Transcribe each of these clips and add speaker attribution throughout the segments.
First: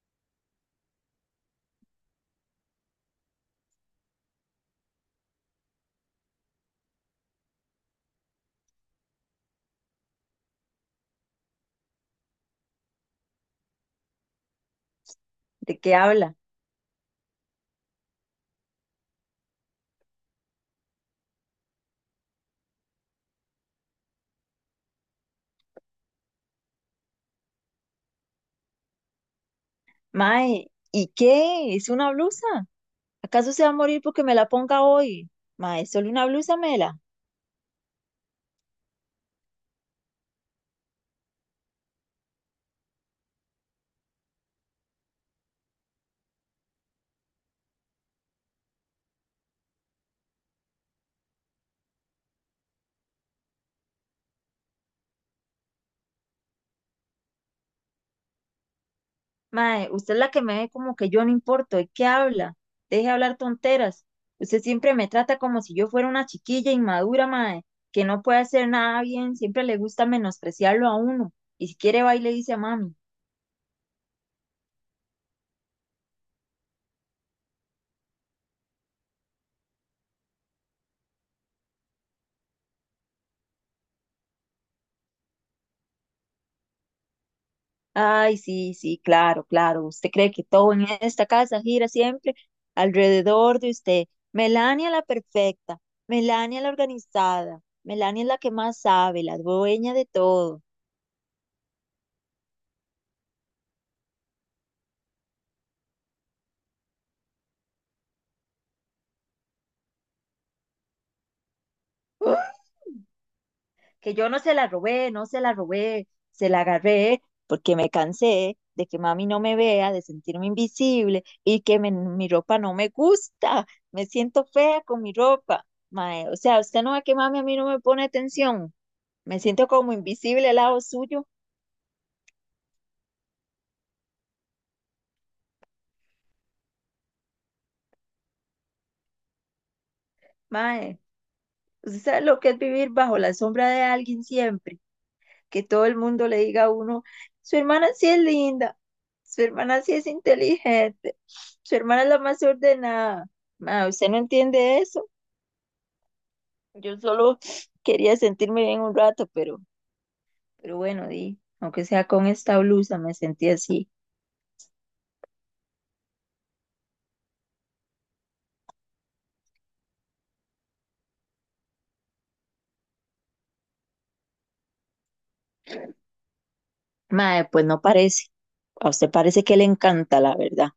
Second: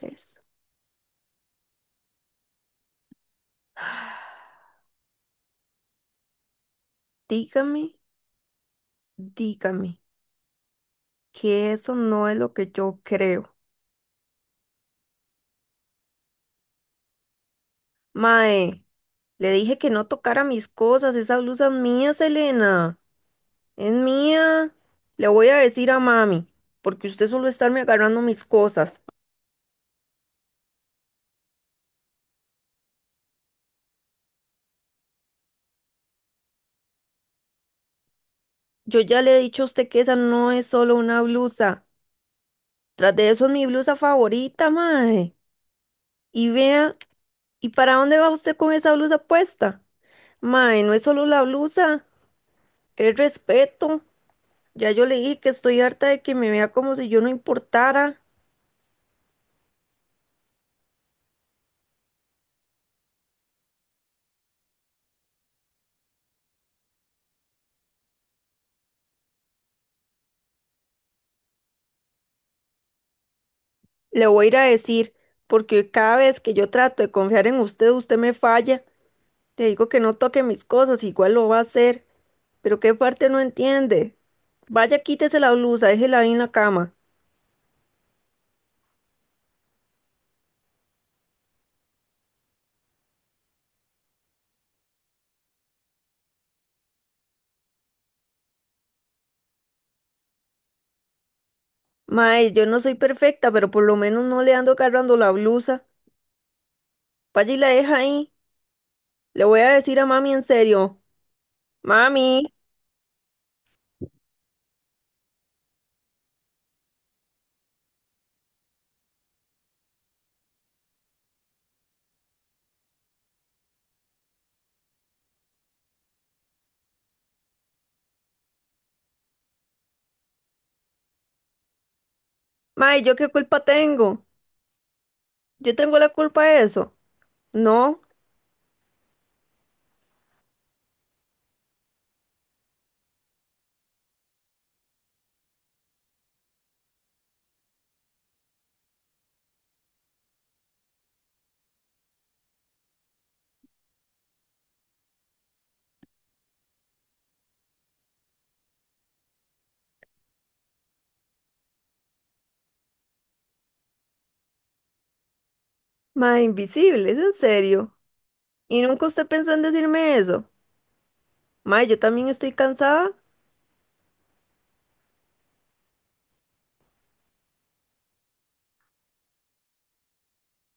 Speaker 1: Eso. Dígame, dígame, que eso no es lo que yo creo.
Speaker 2: ¿De qué habla?
Speaker 1: Mae, le dije que no tocara mis cosas, esa blusa es mía, Selena, es mía. Le voy a decir a mami, porque usted solo estarme agarrando mis cosas.
Speaker 2: Mae, ¿y qué? ¿Es una blusa? ¿Acaso se va a morir porque me la ponga hoy? Mae, ¿es solo una blusa, Mela?
Speaker 1: Yo ya le he dicho a usted que esa no es solo una blusa. Tras de eso es mi blusa favorita, mae. Y vea, ¿y para dónde va usted con esa blusa puesta? Mae, no es solo la blusa, es respeto. Ya yo le dije que estoy harta de que me vea como si yo no importara.
Speaker 2: Mae, usted es la que me ve como que yo no importo. ¿De qué habla? Deje de hablar tonteras. Usted siempre me trata como si yo fuera una chiquilla inmadura, mae, que no puede hacer nada bien. Siempre le gusta menospreciarlo a uno. Y si quiere va y le dice a mami.
Speaker 1: Le voy a ir a decir, porque cada vez que yo trato de confiar en usted, usted me falla. Le digo que no toque mis cosas, igual lo va a hacer. Pero qué parte no entiende. Vaya, quítese la blusa, déjela ahí en la cama.
Speaker 2: Ay, sí, sí, claro, claro. Usted cree que todo en esta casa gira siempre alrededor de usted. Melania la perfecta, Melania la organizada, Melania es la que más sabe, la dueña de todo.
Speaker 1: Mae, yo no soy perfecta, pero por lo menos no le ando agarrando la blusa. Vaya y la deja ahí. Le voy a decir a mami en serio. Mami,
Speaker 2: ¡Uh! Que yo no se la robé, no se la robé, se la agarré porque me cansé de que mami no me vea, de sentirme invisible y que mi ropa no me gusta. Me siento fea con mi ropa. Mae, o sea, usted no ve que mami a mí no me pone atención. Me siento como invisible al lado suyo,
Speaker 1: mae, ¿yo qué culpa tengo? ¿Yo tengo la culpa de eso? No.
Speaker 2: mae. Usted sabe lo que es vivir bajo la sombra de alguien siempre, que todo el mundo le diga a uno, su hermana sí es linda, su hermana sí es inteligente, su hermana es la más ordenada. Mae, usted no entiende eso. Yo solo quería sentirme bien un rato, pero bueno, di, aunque sea con esta blusa, me sentí así.
Speaker 1: Ma, invisible, es en serio. Y nunca usted pensó en decirme eso. Ma, yo también estoy cansada.
Speaker 2: Mae, pues no parece. A usted parece que le encanta, la verdad.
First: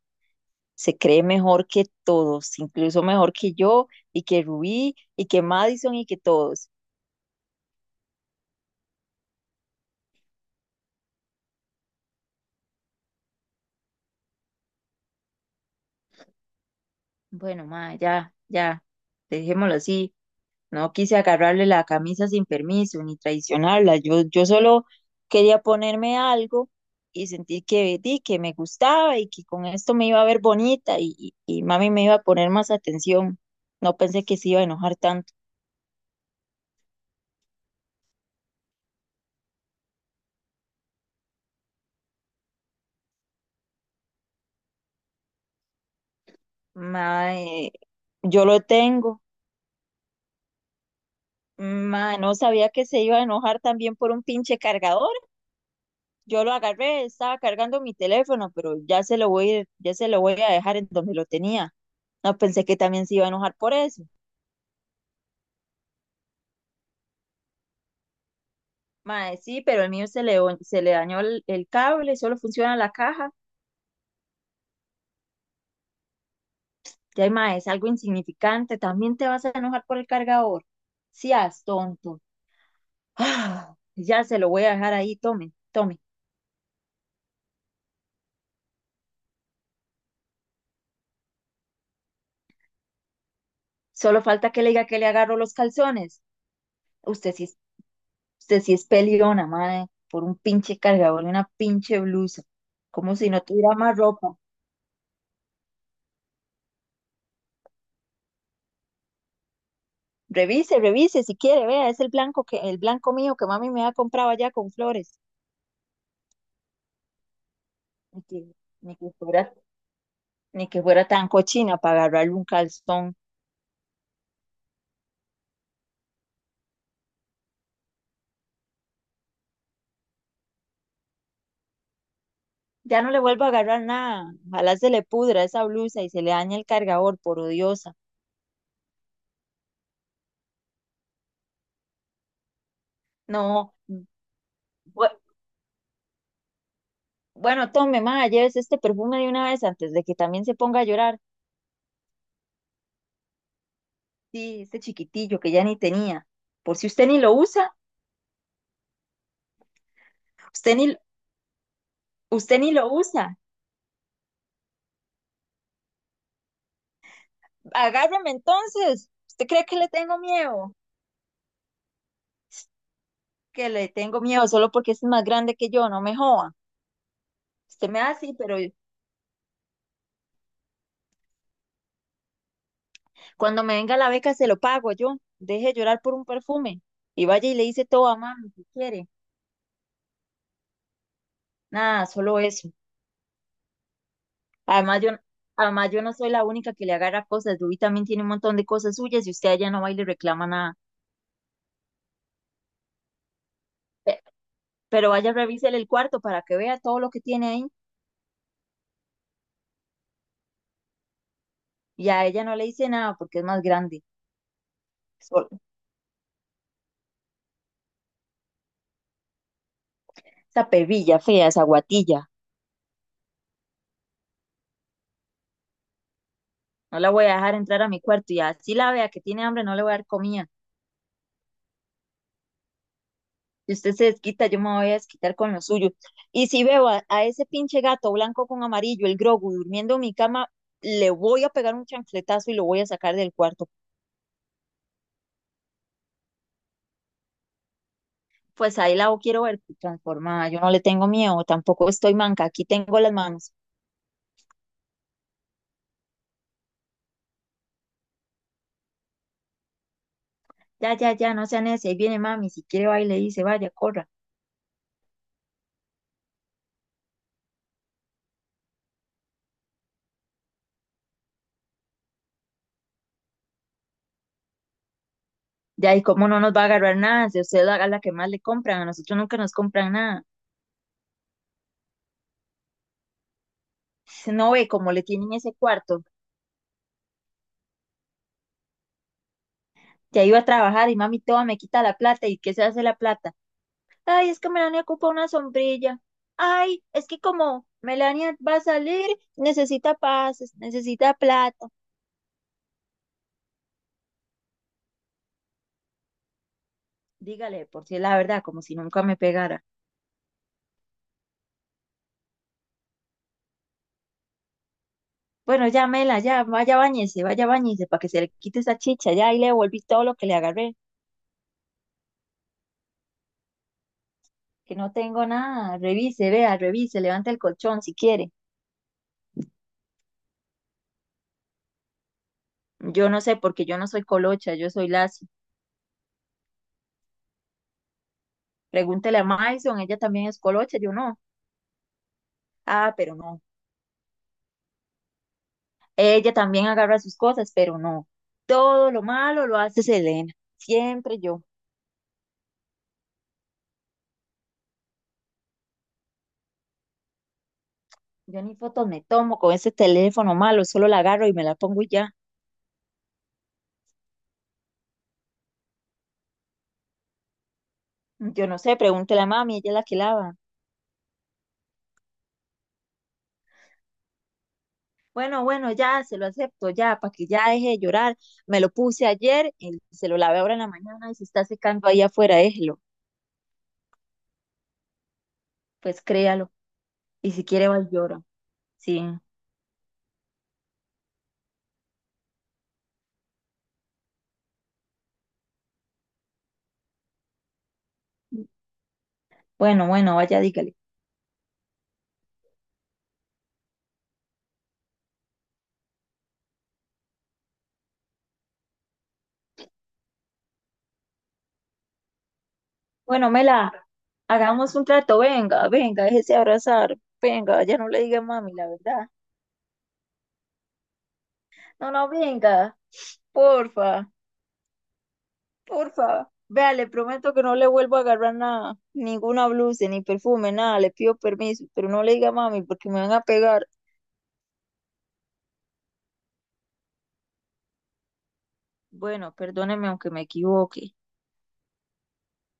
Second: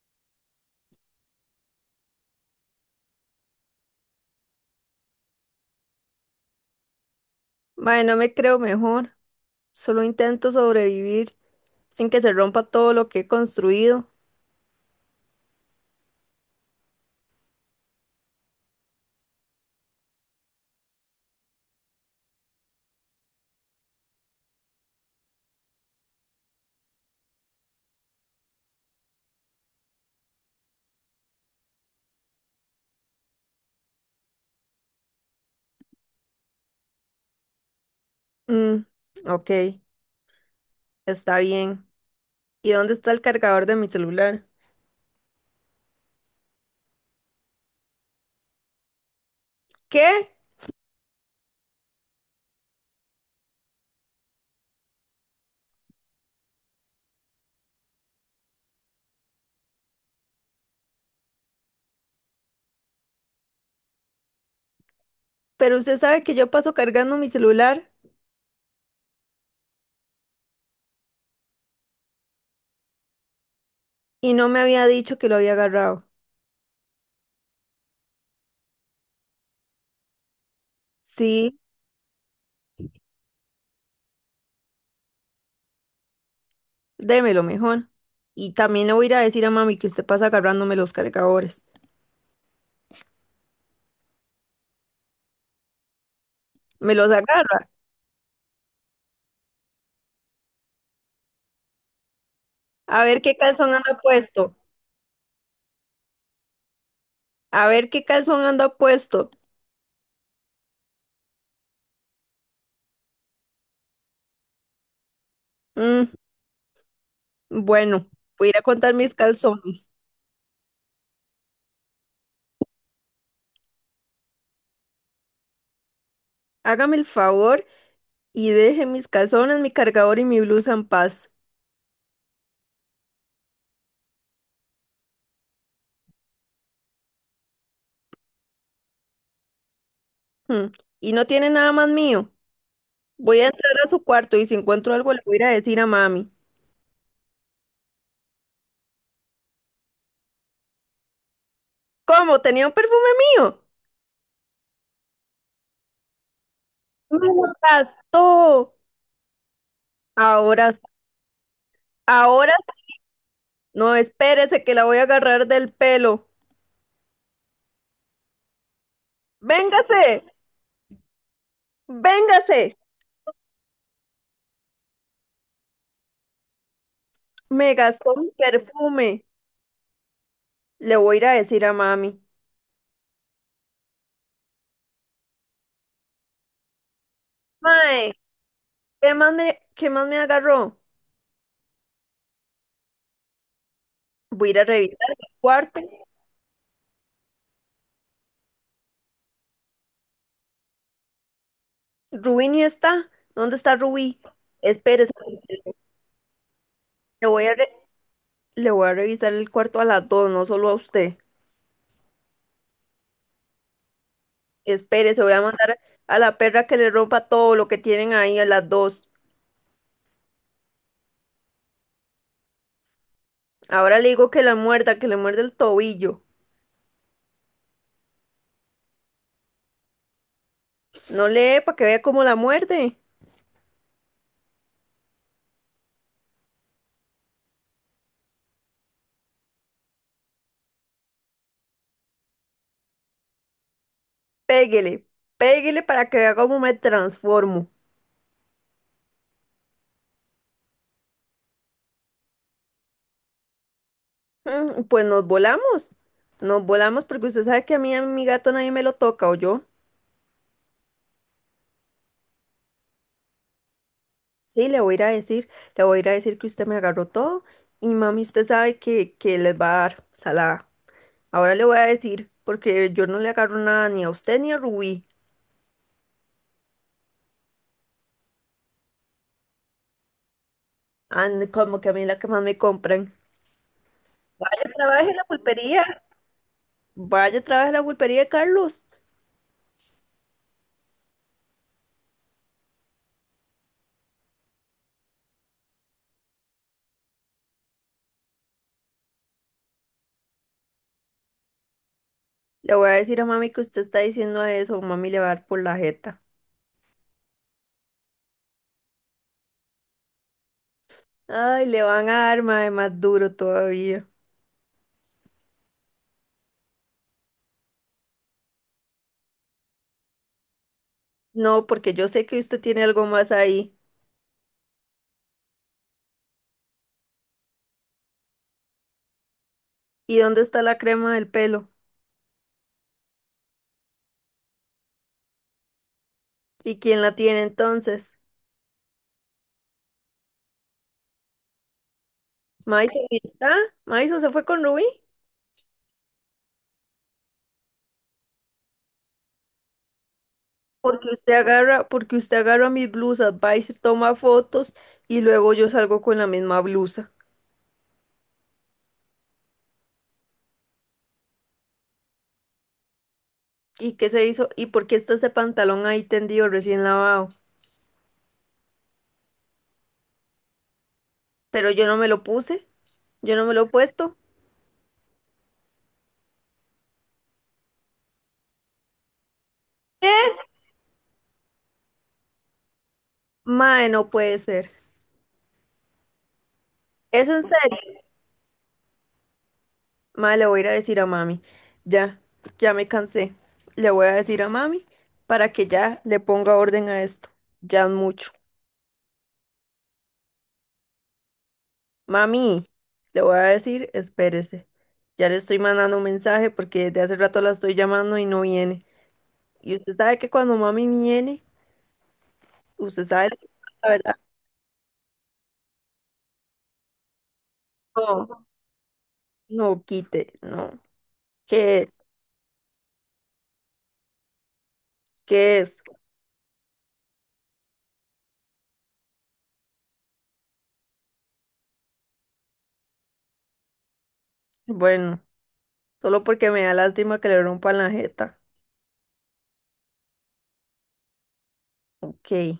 Speaker 2: Se cree mejor que todos, incluso mejor que yo y que Rubí y que Madison y que todos.
Speaker 1: Ma, no me creo mejor. Solo intento sobrevivir sin que se rompa todo lo que he construido.
Speaker 2: Bueno, ma, ya, ya, dejémoslo así. No quise agarrarle la camisa sin permiso ni traicionarla. Yo solo quería ponerme algo y sentir que, di, que me gustaba y que con esto me iba a ver bonita y mami me iba a poner más atención. No pensé que se iba a enojar tanto.
Speaker 1: Mm, ok, está bien. ¿Y dónde está el cargador de mi celular?
Speaker 2: Ma, yo lo tengo.
Speaker 1: ¿Qué?
Speaker 2: Ma, no sabía que se iba a enojar también por un pinche cargador. Yo lo agarré, estaba cargando mi teléfono, pero ya se lo voy, ya se lo voy a dejar en donde lo tenía. No pensé que también se iba a enojar por eso.
Speaker 1: Pero usted sabe que yo paso cargando mi celular
Speaker 2: Mae, sí, pero el mío se le, se le dañó el cable, solo funciona la caja.
Speaker 1: y no me había dicho que lo había agarrado.
Speaker 2: Ya, mae, es algo insignificante. También te vas a enojar por el cargador.
Speaker 1: Sí,
Speaker 2: Seas tonto. Ah, ya se lo voy a dejar ahí, tome, tome.
Speaker 1: démelo mejor. Y también le voy a ir a decir a mami que usted pasa agarrándome los cargadores.
Speaker 2: Solo falta que le diga que le agarro los calzones.
Speaker 1: Me los
Speaker 2: Usted sí
Speaker 1: agarra.
Speaker 2: Usted sí es peleona, madre, por un pinche cargador y una pinche blusa.
Speaker 1: A
Speaker 2: Como
Speaker 1: ver
Speaker 2: si
Speaker 1: qué
Speaker 2: no
Speaker 1: calzón
Speaker 2: tuviera más
Speaker 1: anda
Speaker 2: ropa.
Speaker 1: puesto. A ver qué calzón anda puesto.
Speaker 2: Revise, revise, si quiere, vea, es el blanco que, el blanco mío que mami me ha comprado allá con flores.
Speaker 1: Mm, bueno,
Speaker 2: Ni que,
Speaker 1: voy a ir a contar
Speaker 2: ni que
Speaker 1: mis
Speaker 2: fuera,
Speaker 1: calzones.
Speaker 2: ni que fuera tan cochina para agarrarle un calzón.
Speaker 1: Hágame el favor y deje mis calzones, mi cargador y mi blusa en paz.
Speaker 2: Ya no le vuelvo a agarrar nada. Ojalá se le pudra esa blusa y se le dañe el cargador, por odiosa.
Speaker 1: Mm, y no tiene nada más mío. Voy a entrar
Speaker 2: No,
Speaker 1: a su cuarto y si encuentro
Speaker 2: bu-
Speaker 1: algo le voy a ir a decir a mami.
Speaker 2: bueno, tome, ma, llévese este perfume de una vez antes de que también se ponga a llorar.
Speaker 1: ¿Cómo? ¿Tenía un perfume mío?
Speaker 2: Sí, este chiquitillo que ya ni tenía. Por si usted
Speaker 1: ¡No,
Speaker 2: ni
Speaker 1: me
Speaker 2: lo
Speaker 1: lo
Speaker 2: usa.
Speaker 1: gastó! Ahora,
Speaker 2: Usted ni,
Speaker 1: ahora,
Speaker 2: usted ni lo usa.
Speaker 1: no, espérese que la voy a agarrar del pelo.
Speaker 2: Agárreme entonces. ¿Usted cree que le
Speaker 1: Véngase,
Speaker 2: tengo miedo?
Speaker 1: véngase.
Speaker 2: Que le tengo miedo solo porque es más grande que yo, no me joda.
Speaker 1: Me
Speaker 2: Usted me
Speaker 1: gastó
Speaker 2: hace,
Speaker 1: mi
Speaker 2: sí, pero
Speaker 1: perfume. Le voy a ir a decir a mami.
Speaker 2: cuando me venga la beca se lo pago yo. Deje de llorar por un perfume. Y vaya y le dice todo
Speaker 1: Mae,
Speaker 2: a mami si quiere.
Speaker 1: ¿qué más me agarró?
Speaker 2: Nada, solo eso.
Speaker 1: Voy a ir a
Speaker 2: Además,
Speaker 1: revisar
Speaker 2: yo,
Speaker 1: el cuarto.
Speaker 2: además, yo no soy la única que le agarra cosas. Rubí también tiene un montón de cosas suyas y usted allá no va y le reclama nada.
Speaker 1: Rubí ni está. ¿Dónde está Rubí?
Speaker 2: Pe- Pero
Speaker 1: Espérese.
Speaker 2: vaya, revísele el cuarto para que vea todo lo que
Speaker 1: Le voy
Speaker 2: tiene
Speaker 1: a,
Speaker 2: ahí.
Speaker 1: re- le voy a revisar el cuarto a las dos, no solo a usted.
Speaker 2: Y a ella no le dice nada porque es más grande.
Speaker 1: Espérese, voy a mandar a la perra que le rompa todo lo que tienen ahí a las dos.
Speaker 2: Esa pebilla fea, esa guatilla.
Speaker 1: Ahora le digo que la muerda, que le muerde el tobillo.
Speaker 2: No la voy a dejar entrar a mi cuarto y así la vea que tiene hambre, no le voy a dar comida.
Speaker 1: No lee para que vea cómo la muerde.
Speaker 2: Si usted se desquita, yo me voy a desquitar con lo suyo. Y si veo a ese pinche gato blanco con amarillo, el Grogu, durmiendo en mi cama, le voy a pegar un chancletazo y lo voy a sacar del cuarto.
Speaker 1: Péguele, péguele para que vea cómo me transformo.
Speaker 2: Pues ahí la quiero ver pues, transformada. Yo no le tengo miedo, tampoco estoy manca. Aquí tengo las manos.
Speaker 1: Mm, pues nos volamos porque usted sabe que a mí, a mi gato nadie me lo toca, ¿o yo?
Speaker 2: Ya, ya, ya, no sean ese. Ahí viene mami. Si quiere, va y le dice, vaya, corra.
Speaker 1: Sí, le voy a ir a decir, le voy a ir a decir que usted me agarró todo y mami, usted sabe que les va a dar salada. Ahora le voy a decir, porque yo no le agarro nada ni a usted ni a Rubí.
Speaker 2: Ya, y cómo no nos va a agarrar nada. Si usted haga la que más le compran, a nosotros nunca nos compran nada.
Speaker 1: Ande, como que a mí es la que más me compran.
Speaker 2: No
Speaker 1: Vaya,
Speaker 2: ve cómo le
Speaker 1: trabaje en la
Speaker 2: tienen ese
Speaker 1: pulpería,
Speaker 2: cuarto.
Speaker 1: vaya, trabaje en la pulpería, Carlos.
Speaker 2: Ya iba a trabajar y mami toda me quita la plata. ¿Y qué se hace la plata? Ay, es que Melania ocupa una sombrilla. Ay, es que como Melania va a salir, necesita pases, necesita plata.
Speaker 1: Le voy a decir a mami que usted está diciendo eso, mami le va a dar por la jeta.
Speaker 2: Dígale, por si es la verdad, como si nunca me pegara.
Speaker 1: Ay, le van a dar mae, más duro todavía.
Speaker 2: Bueno, ya, Mela, ya, vaya bañese, para que se le quite esa chicha, ya, ahí le devolví todo lo que le agarré,
Speaker 1: No, porque yo sé que usted tiene algo más ahí.
Speaker 2: que no tengo nada, revise, vea, revise, levante el colchón si quiere.
Speaker 1: ¿Y dónde está la crema del pelo?
Speaker 2: Yo no sé, porque yo no soy colocha, yo soy lacia.
Speaker 1: ¿Y quién la tiene entonces?
Speaker 2: Pregúntele a Maison, ella también es colocha, yo no. Ah,
Speaker 1: ¿Maisa
Speaker 2: pero
Speaker 1: ahí
Speaker 2: no.
Speaker 1: está? ¿Maisa se fue con Rubí?
Speaker 2: Ella también agarra sus cosas, pero no. Todo lo malo lo hace Selena, siempre yo.
Speaker 1: Porque usted agarra mis blusas, va y se toma fotos y luego yo salgo con la misma blusa.
Speaker 2: Yo ni fotos me tomo con ese teléfono malo, solo la agarro y me la pongo y ya.
Speaker 1: ¿Y qué se hizo? ¿Y por qué está ese pantalón ahí tendido recién lavado?
Speaker 2: Yo no sé, pregúntele a mami, ella es la que lava.
Speaker 1: Pero yo no me lo puse, yo no me lo he puesto.
Speaker 2: Bueno, bueno, ya, se lo acepto, ya, para que ya deje de llorar. Me lo puse ayer y se lo lavé ahora en la mañana y se está secando ahí afuera, déjelo.
Speaker 1: Mae, no puede ser.
Speaker 2: Pues créalo.
Speaker 1: ¿Es
Speaker 2: Y
Speaker 1: en
Speaker 2: si quiere,
Speaker 1: serio?
Speaker 2: va y llora. Sí.
Speaker 1: Ma, le voy a ir a decir a mami. Ya, ya me cansé. Le voy a decir a mami para que ya le ponga orden a esto. Ya es mucho.
Speaker 2: Bueno, bueno, vaya, dígale.
Speaker 1: Mami, le voy a decir, espérese. Ya le estoy mandando un mensaje porque desde hace rato la estoy llamando y no viene. Y usted sabe que cuando mami viene, usted sabe
Speaker 2: Bueno,
Speaker 1: lo que
Speaker 2: Mela,
Speaker 1: pasa, ¿verdad?
Speaker 2: hagamos un trato, venga, venga, déjese abrazar, venga, ya no le diga
Speaker 1: No,
Speaker 2: mami, la verdad.
Speaker 1: no quite, no. ¿Qué es?
Speaker 2: No, no, venga, porfa,
Speaker 1: ¿Qué es?
Speaker 2: porfa. Vea, le prometo que no le vuelvo a agarrar nada, ninguna blusa, ni perfume, nada, le pido permiso, pero no le diga mami porque me van a pegar.
Speaker 1: Bueno, solo porque me da lástima que le rompan la jeta.
Speaker 2: Bueno, perdóneme aunque me equivoque.
Speaker 1: Ok.